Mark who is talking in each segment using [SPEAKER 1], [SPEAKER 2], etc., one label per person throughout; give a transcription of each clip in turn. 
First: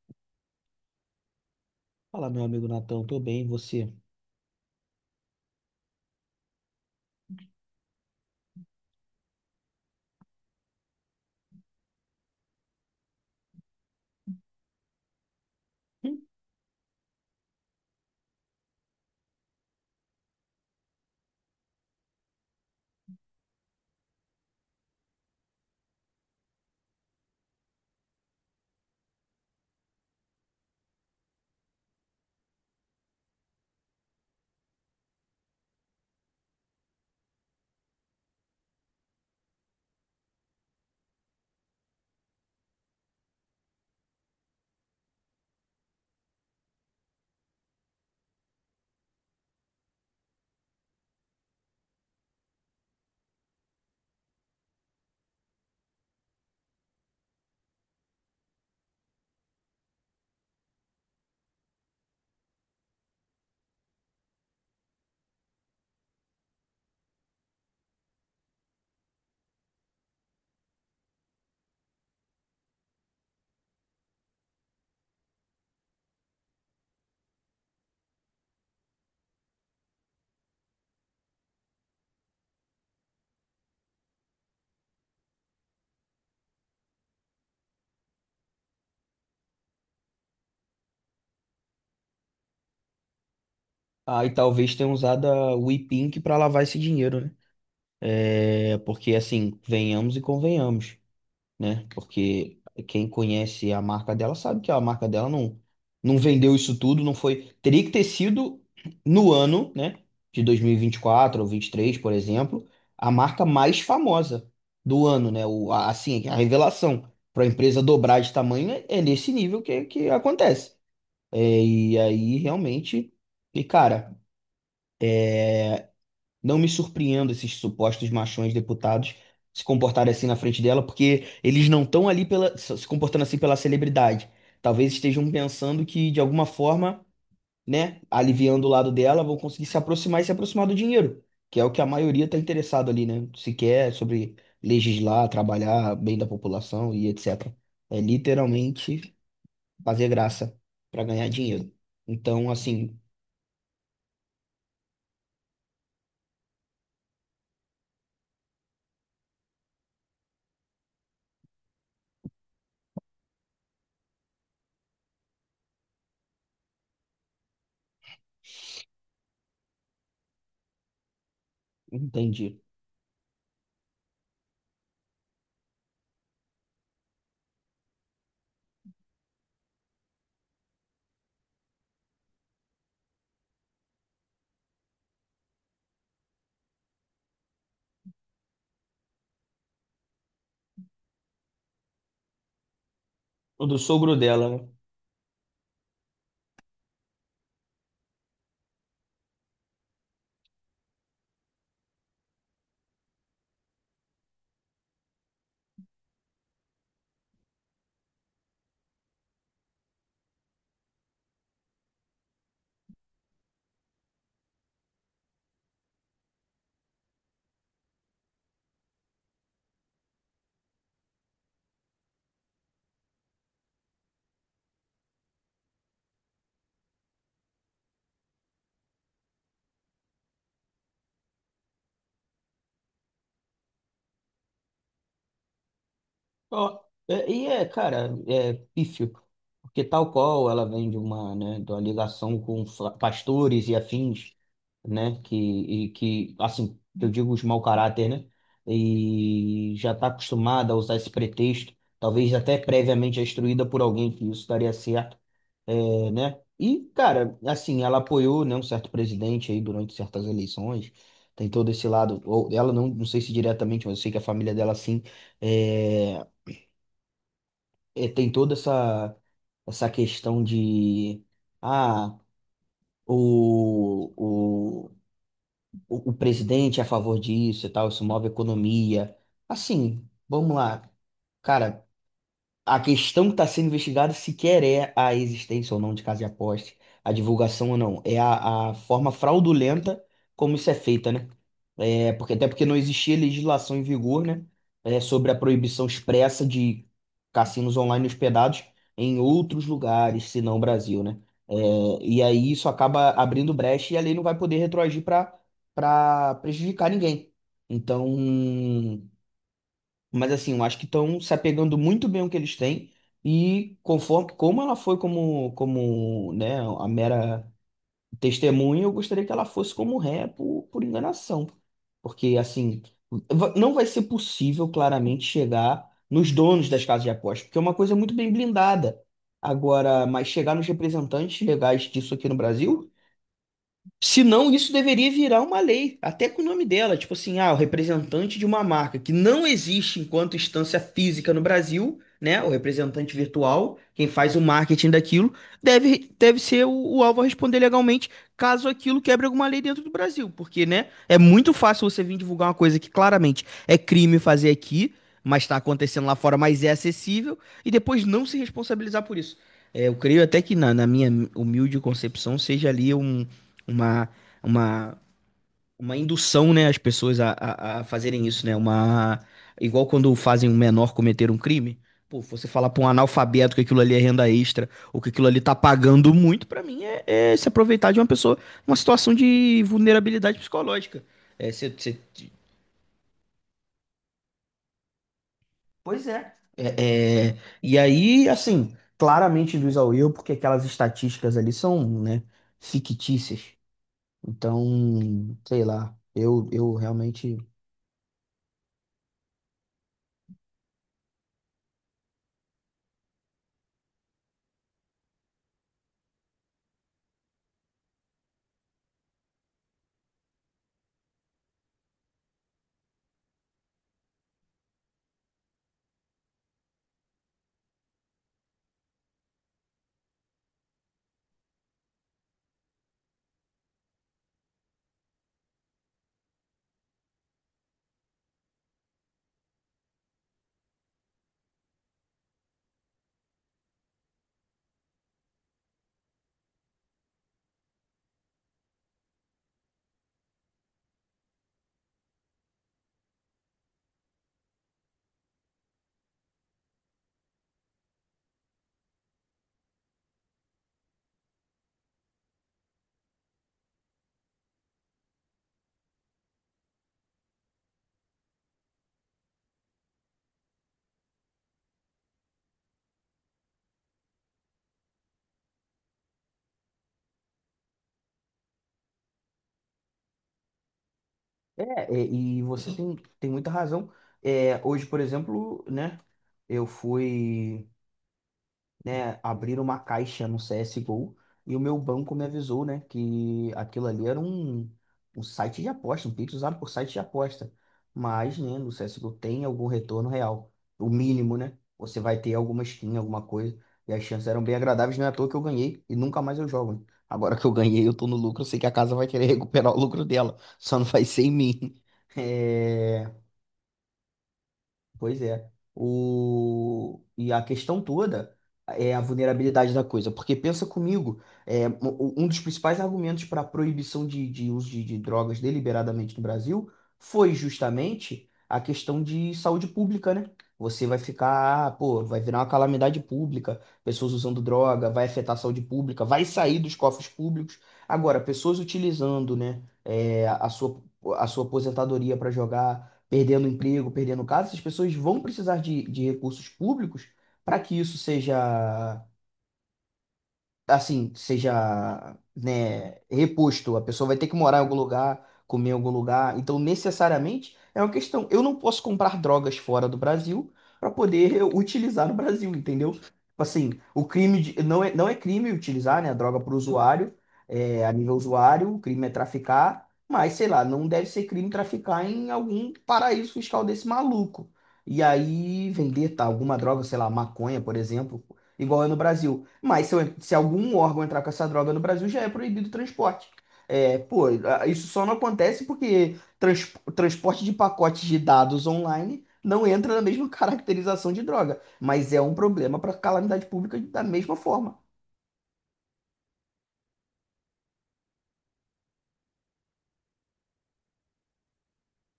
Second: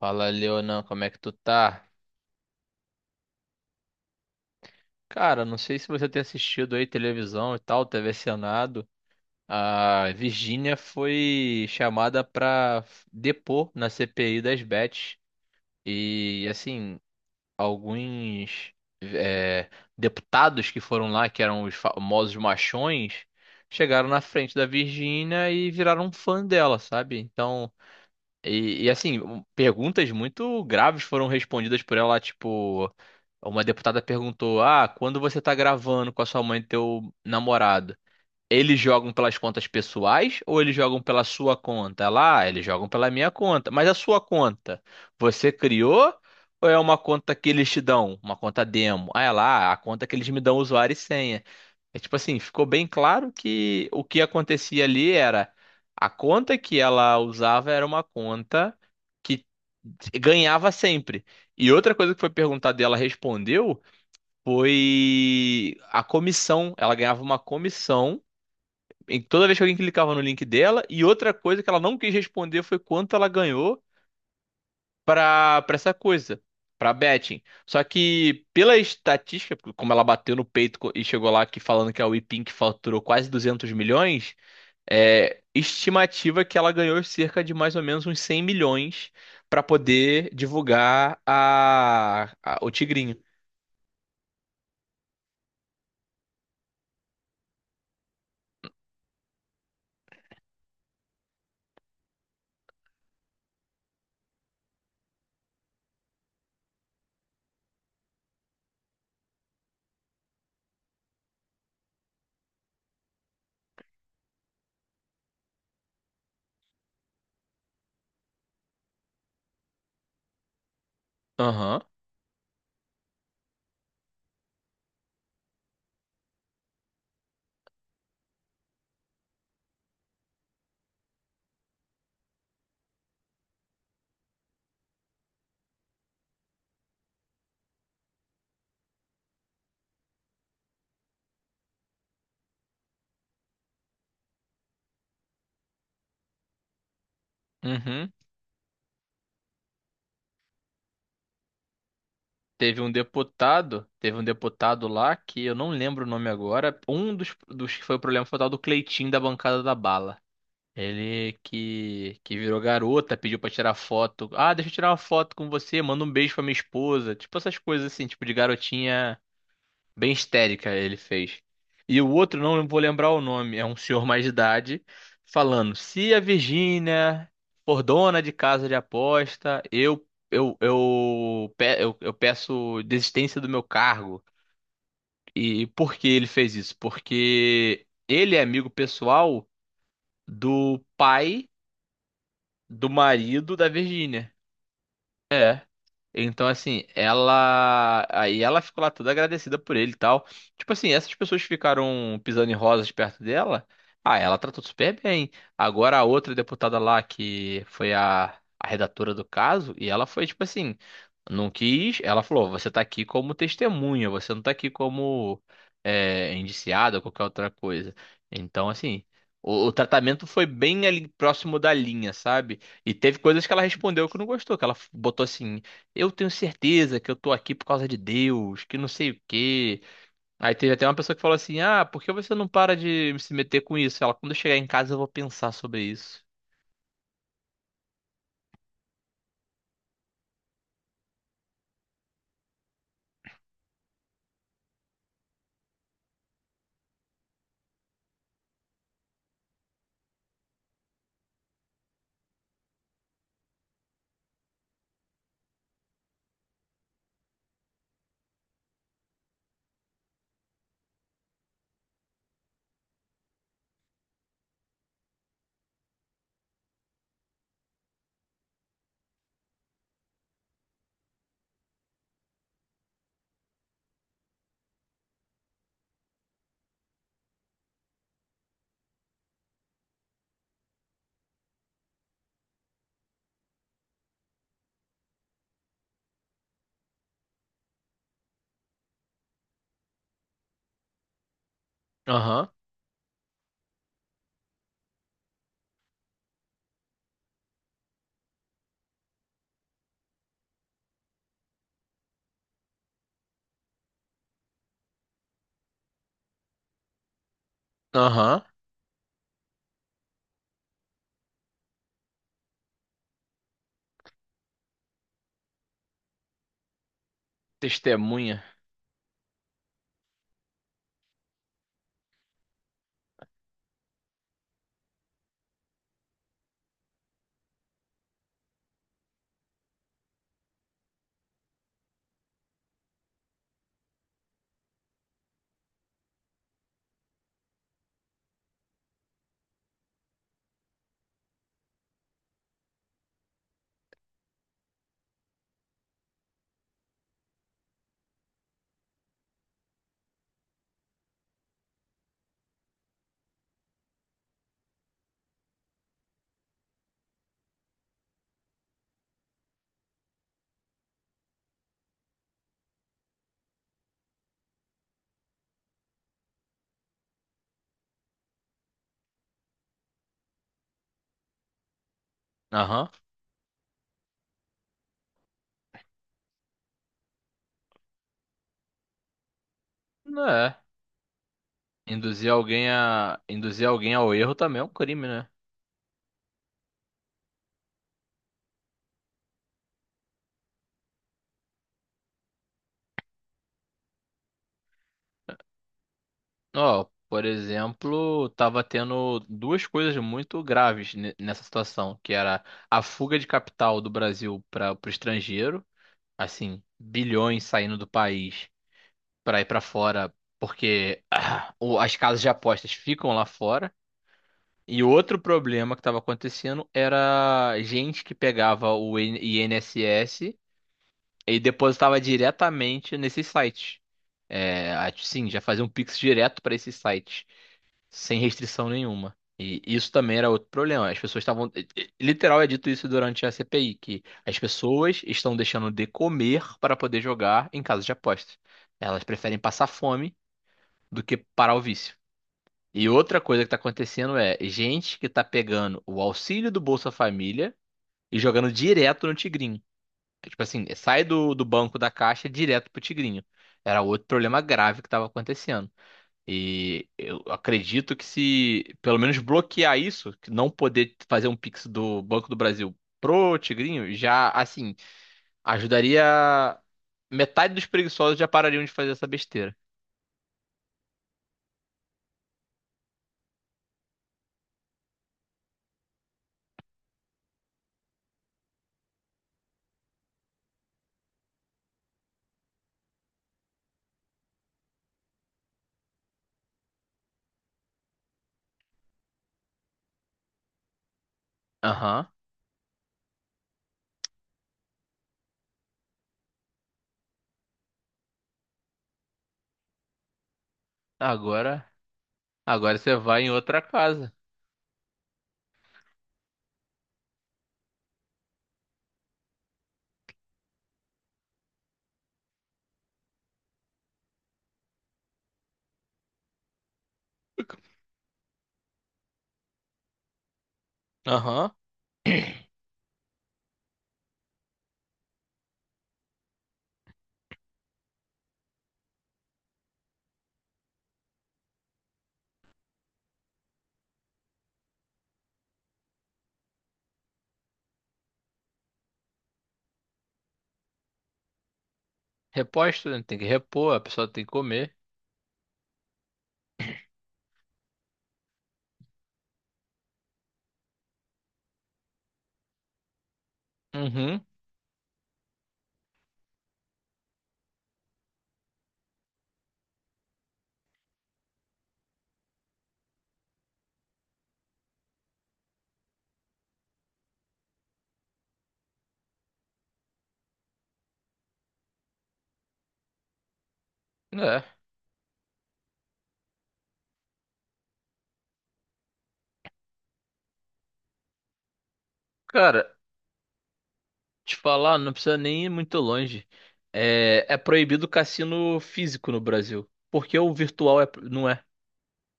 [SPEAKER 1] Fala, Leonan, como é que tu tá?
[SPEAKER 2] Fala, meu amigo Natão, tô bem, e você?
[SPEAKER 1] Cara, não sei se você tem assistido aí televisão e tal, TV Senado. A Virgínia foi chamada pra depor na CPI das bets. E, assim, alguns é, deputados que foram lá, que eram os famosos machões, chegaram na frente da Virgínia e viraram fã dela, sabe? Então, e, assim, perguntas muito graves foram respondidas por ela, tipo, uma deputada perguntou: "Ah, quando você tá gravando com a sua mãe e teu namorado, eles jogam pelas contas pessoais ou eles jogam pela sua conta?" Ela, "Ah, eles jogam pela minha conta. Mas a sua conta, você criou ou é uma conta que eles te dão, uma conta demo?" Aí ela, "Ah, a conta que eles me dão usuário e senha." É tipo assim, ficou bem claro que o que acontecia ali era a conta que ela usava era uma conta que ganhava sempre. E outra coisa que foi perguntada e ela respondeu foi a comissão. Ela ganhava uma comissão em toda vez que alguém clicava no link dela. E outra coisa que ela não quis responder foi quanto ela ganhou pra para essa coisa, pra betting. Só que pela estatística, como ela bateu no peito co- e chegou lá que falando que a WePink faturou quase 200 milhões, é estimativa que ela ganhou cerca de mais ou menos uns 100 milhões pra poder divulgar o Tigrinho.
[SPEAKER 2] Ah, e talvez tenha usado a WePink para lavar esse dinheiro, né? É, porque assim, venhamos e convenhamos, né? Porque quem conhece a marca dela sabe que a marca dela não vendeu isso tudo, não foi. Teria que ter sido no ano, né? De 2024 ou 23, por exemplo, a marca mais famosa do ano, né? Assim, a revelação para a empresa dobrar de tamanho é nesse nível que acontece.
[SPEAKER 1] Aham.
[SPEAKER 2] E aí, realmente, e cara, não me surpreendo esses supostos machões deputados se comportarem assim na frente dela, porque eles não estão se comportando assim pela celebridade. Talvez estejam pensando que, de alguma forma, né, aliviando o lado dela, vão conseguir se aproximar do dinheiro, que é o que a maioria está interessado ali, né? Se quer sobre legislar, trabalhar bem da população e etc. É
[SPEAKER 1] Uhum.
[SPEAKER 2] literalmente fazer graça para ganhar dinheiro. Então, assim,
[SPEAKER 1] Teve um deputado lá que eu não lembro o nome agora. Um dos que foi o problema foi o tal do Cleitinho da bancada da bala. Ele que virou garota, pediu pra tirar foto. Ah, deixa eu tirar uma foto com você, manda um beijo pra minha esposa. Tipo essas coisas assim, tipo de garotinha bem histérica ele fez. E o outro,
[SPEAKER 2] entendi.
[SPEAKER 1] não vou lembrar o nome, é um senhor mais de idade, falando: se a Virgínia for dona de casa de aposta, eu peço desistência do meu cargo. E por que ele fez isso? Porque ele é amigo pessoal do pai. Do marido
[SPEAKER 2] O
[SPEAKER 1] da
[SPEAKER 2] do sogro
[SPEAKER 1] Virgínia.
[SPEAKER 2] dela, né?
[SPEAKER 1] Então, assim, ela. Aí ela ficou lá toda agradecida por ele e tal. Tipo assim, essas pessoas que ficaram pisando em rosas perto dela. Ah, ela tratou super bem. Agora a outra deputada lá, que foi a redatora do caso, e ela foi, tipo assim, não quis. Ela falou: você tá aqui como testemunha, você não tá aqui como indiciada ou qualquer outra coisa. Então, assim, o tratamento foi bem ali próximo da linha, sabe? E teve coisas que ela respondeu que não gostou, que ela botou assim. Eu tenho certeza que eu tô aqui por causa de Deus, que não sei o quê. Aí teve até uma pessoa que falou assim: Ah, por que você não para de se meter com isso? Ela, quando eu chegar em casa, eu vou pensar sobre isso.
[SPEAKER 2] Ó, é, cara, é pífio, porque tal qual ela vem de uma ligação com pastores e afins, né, assim, eu digo os mau caráter, né, e já está acostumada a usar esse pretexto, talvez até previamente instruída por alguém que isso daria certo, e, cara, assim, ela apoiou, né, um certo presidente aí durante certas eleições, tem todo esse lado, ou ela não sei se diretamente, mas eu sei que a família dela, sim, é, tem toda essa questão de ah, o, o, o presidente é a favor disso e tal, isso move a economia. Assim, vamos lá. Cara, a questão que está sendo investigada sequer é a existência ou não de casa de aposta, a divulgação ou não. É a forma fraudulenta como isso é feita, né? É, porque, até
[SPEAKER 1] Aham,
[SPEAKER 2] porque não existia legislação em vigor, né? É, sobre a proibição expressa de cassinos online hospedados em outros lugares, senão o Brasil, né? É, e aí isso acaba abrindo brecha e a lei não vai poder retroagir para prejudicar ninguém. Então,
[SPEAKER 1] aham.
[SPEAKER 2] mas assim, eu acho que estão se apegando muito bem ao que eles têm e conforme como ela foi né, a mera
[SPEAKER 1] Testemunha.
[SPEAKER 2] testemunha, eu gostaria que ela fosse como ré por enganação. Porque assim, não vai ser possível claramente chegar nos donos das casas de apostas, porque é uma coisa muito bem blindada. Agora, mas chegar nos representantes legais disso aqui no Brasil se não, isso deveria virar uma lei, até com o nome dela, tipo assim, ah, o representante de uma marca que não existe enquanto instância física no Brasil, né? O representante virtual, quem faz o marketing daquilo, deve ser o alvo a responder legalmente caso aquilo quebre alguma lei dentro do Brasil, porque, né? É muito fácil você vir divulgar uma coisa que claramente é crime fazer aqui, mas está acontecendo lá fora, mas é acessível, e depois não se responsabilizar por isso. É, eu creio até que na minha humilde concepção seja ali um uma, uma, uma indução, né, as pessoas a fazerem isso, né? Uma, igual quando fazem um menor cometer um crime. Pô, você falar pra um
[SPEAKER 1] Aham.
[SPEAKER 2] analfabeto que aquilo ali é renda extra, ou que aquilo ali tá pagando muito, pra mim é se aproveitar de uma pessoa, uma situação de
[SPEAKER 1] Não
[SPEAKER 2] vulnerabilidade
[SPEAKER 1] é.
[SPEAKER 2] psicológica. É, você-
[SPEAKER 1] Induzir alguém a. Induzir alguém ao erro também é um crime, né?
[SPEAKER 2] Pois é. E aí, assim, claramente induz ao erro, porque aquelas estatísticas ali são, né, fictícias. Então, sei lá, eu
[SPEAKER 1] Ó, por
[SPEAKER 2] realmente.
[SPEAKER 1] exemplo, tava tendo duas coisas muito graves nessa situação, que era a fuga de capital do Brasil para o estrangeiro, assim, bilhões saindo do país para ir para fora, porque as casas de apostas ficam lá fora. E outro problema que estava acontecendo era gente que pegava o INSS e depositava diretamente nesses sites. É, sim, já fazia um Pix direto para esses sites, sem restrição nenhuma. E isso também era outro problema. As pessoas estavam. Literal é dito isso durante a CPI, que as pessoas estão deixando de comer para poder jogar em casas de apostas. Elas preferem passar fome do que parar o vício. E outra coisa que está acontecendo é gente que está pegando o auxílio do Bolsa Família e jogando direto no Tigrinho. É tipo assim, sai do banco da Caixa direto pro Tigrinho. Era outro problema grave que estava acontecendo. E eu acredito que se pelo menos bloquear isso, que não poder fazer um Pix do Banco do Brasil pro Tigrinho, já assim, ajudaria metade dos preguiçosos já parariam de fazer essa besteira.
[SPEAKER 2] É, e você tem muita razão. É, hoje, por exemplo, né? Eu fui né, abriram uma caixa no CSGO e o meu banco me avisou, né, que aquilo ali era um site de aposta, um Pix usado por site de aposta. Mas, né, no CSGO tem algum retorno real, o mínimo, né? Você
[SPEAKER 1] Aham.
[SPEAKER 2] vai ter alguma skin, alguma coisa, e as chances eram bem agradáveis, não é à toa que eu ganhei e nunca mais eu jogo. Né? Agora que eu ganhei, eu tô no lucro, eu sei que a casa vai querer recuperar o lucro dela, só não vai ser em
[SPEAKER 1] Agora
[SPEAKER 2] mim.
[SPEAKER 1] Agora você
[SPEAKER 2] É...
[SPEAKER 1] vai em outra casa.
[SPEAKER 2] Pois é. O... E a questão toda é a vulnerabilidade da coisa. Porque pensa comigo, um dos principais argumentos para a proibição de uso de drogas deliberadamente no Brasil foi justamente a questão de saúde pública, né? Você vai
[SPEAKER 1] Aham.
[SPEAKER 2] ficar, ah, pô, vai virar uma calamidade pública, pessoas usando droga, vai afetar a saúde pública, vai sair dos cofres públicos. Agora, pessoas utilizando, né, é, a a sua aposentadoria para jogar perdendo emprego, perdendo casa, essas pessoas vão precisar de recursos públicos para que isso seja assim, seja,
[SPEAKER 1] Reposta,
[SPEAKER 2] né,
[SPEAKER 1] né? Tem que repor,
[SPEAKER 2] reposto.
[SPEAKER 1] a
[SPEAKER 2] A pessoa
[SPEAKER 1] pessoa
[SPEAKER 2] vai
[SPEAKER 1] tem
[SPEAKER 2] ter
[SPEAKER 1] que
[SPEAKER 2] que morar em algum
[SPEAKER 1] comer.
[SPEAKER 2] lugar, comer em algum lugar. Então, necessariamente, é uma questão. Eu não posso comprar drogas fora do Brasil para poder utilizar no Brasil, entendeu? Tipo assim,
[SPEAKER 1] Uhum.
[SPEAKER 2] não é, não é crime utilizar, né, a droga para o usuário, é, a nível usuário, o crime é traficar, mas sei lá, não deve ser crime traficar em algum paraíso fiscal desse maluco. E aí vender tá, alguma droga, sei lá, maconha, por exemplo, igual é no Brasil. Mas se algum órgão entrar com essa droga no Brasil, já é proibido o transporte. É, pô,
[SPEAKER 1] É.
[SPEAKER 2] isso só não acontece porque transporte de pacotes de dados online não entra na mesma caracterização de droga, mas é um
[SPEAKER 1] Cara,
[SPEAKER 2] problema para calamidade pública da mesma
[SPEAKER 1] te
[SPEAKER 2] forma.
[SPEAKER 1] falar, não precisa nem ir muito longe. É, é proibido cassino físico no Brasil. Porque o virtual é, não é.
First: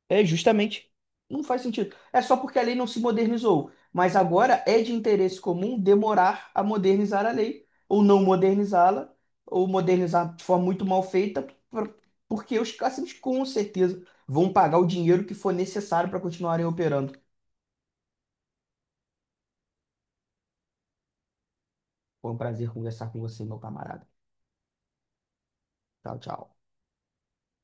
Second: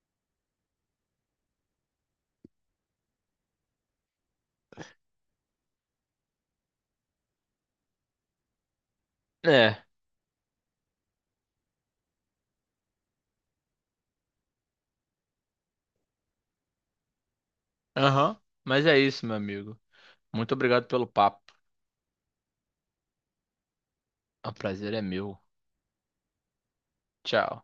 [SPEAKER 2] É justamente. Não faz sentido. É só porque a lei não se modernizou. Mas agora é de interesse comum demorar a modernizar a lei, ou não modernizá-la, ou
[SPEAKER 1] É.
[SPEAKER 2] modernizar de forma muito mal feita, por- porque os cassinos com certeza vão pagar o dinheiro que for necessário para continuarem operando.
[SPEAKER 1] Aham. Mas é isso, meu amigo. Muito obrigado pelo papo.
[SPEAKER 2] Foi um prazer conversar com você, meu camarada.
[SPEAKER 1] O prazer é meu.
[SPEAKER 2] Tchau, tchau.
[SPEAKER 1] Tchau.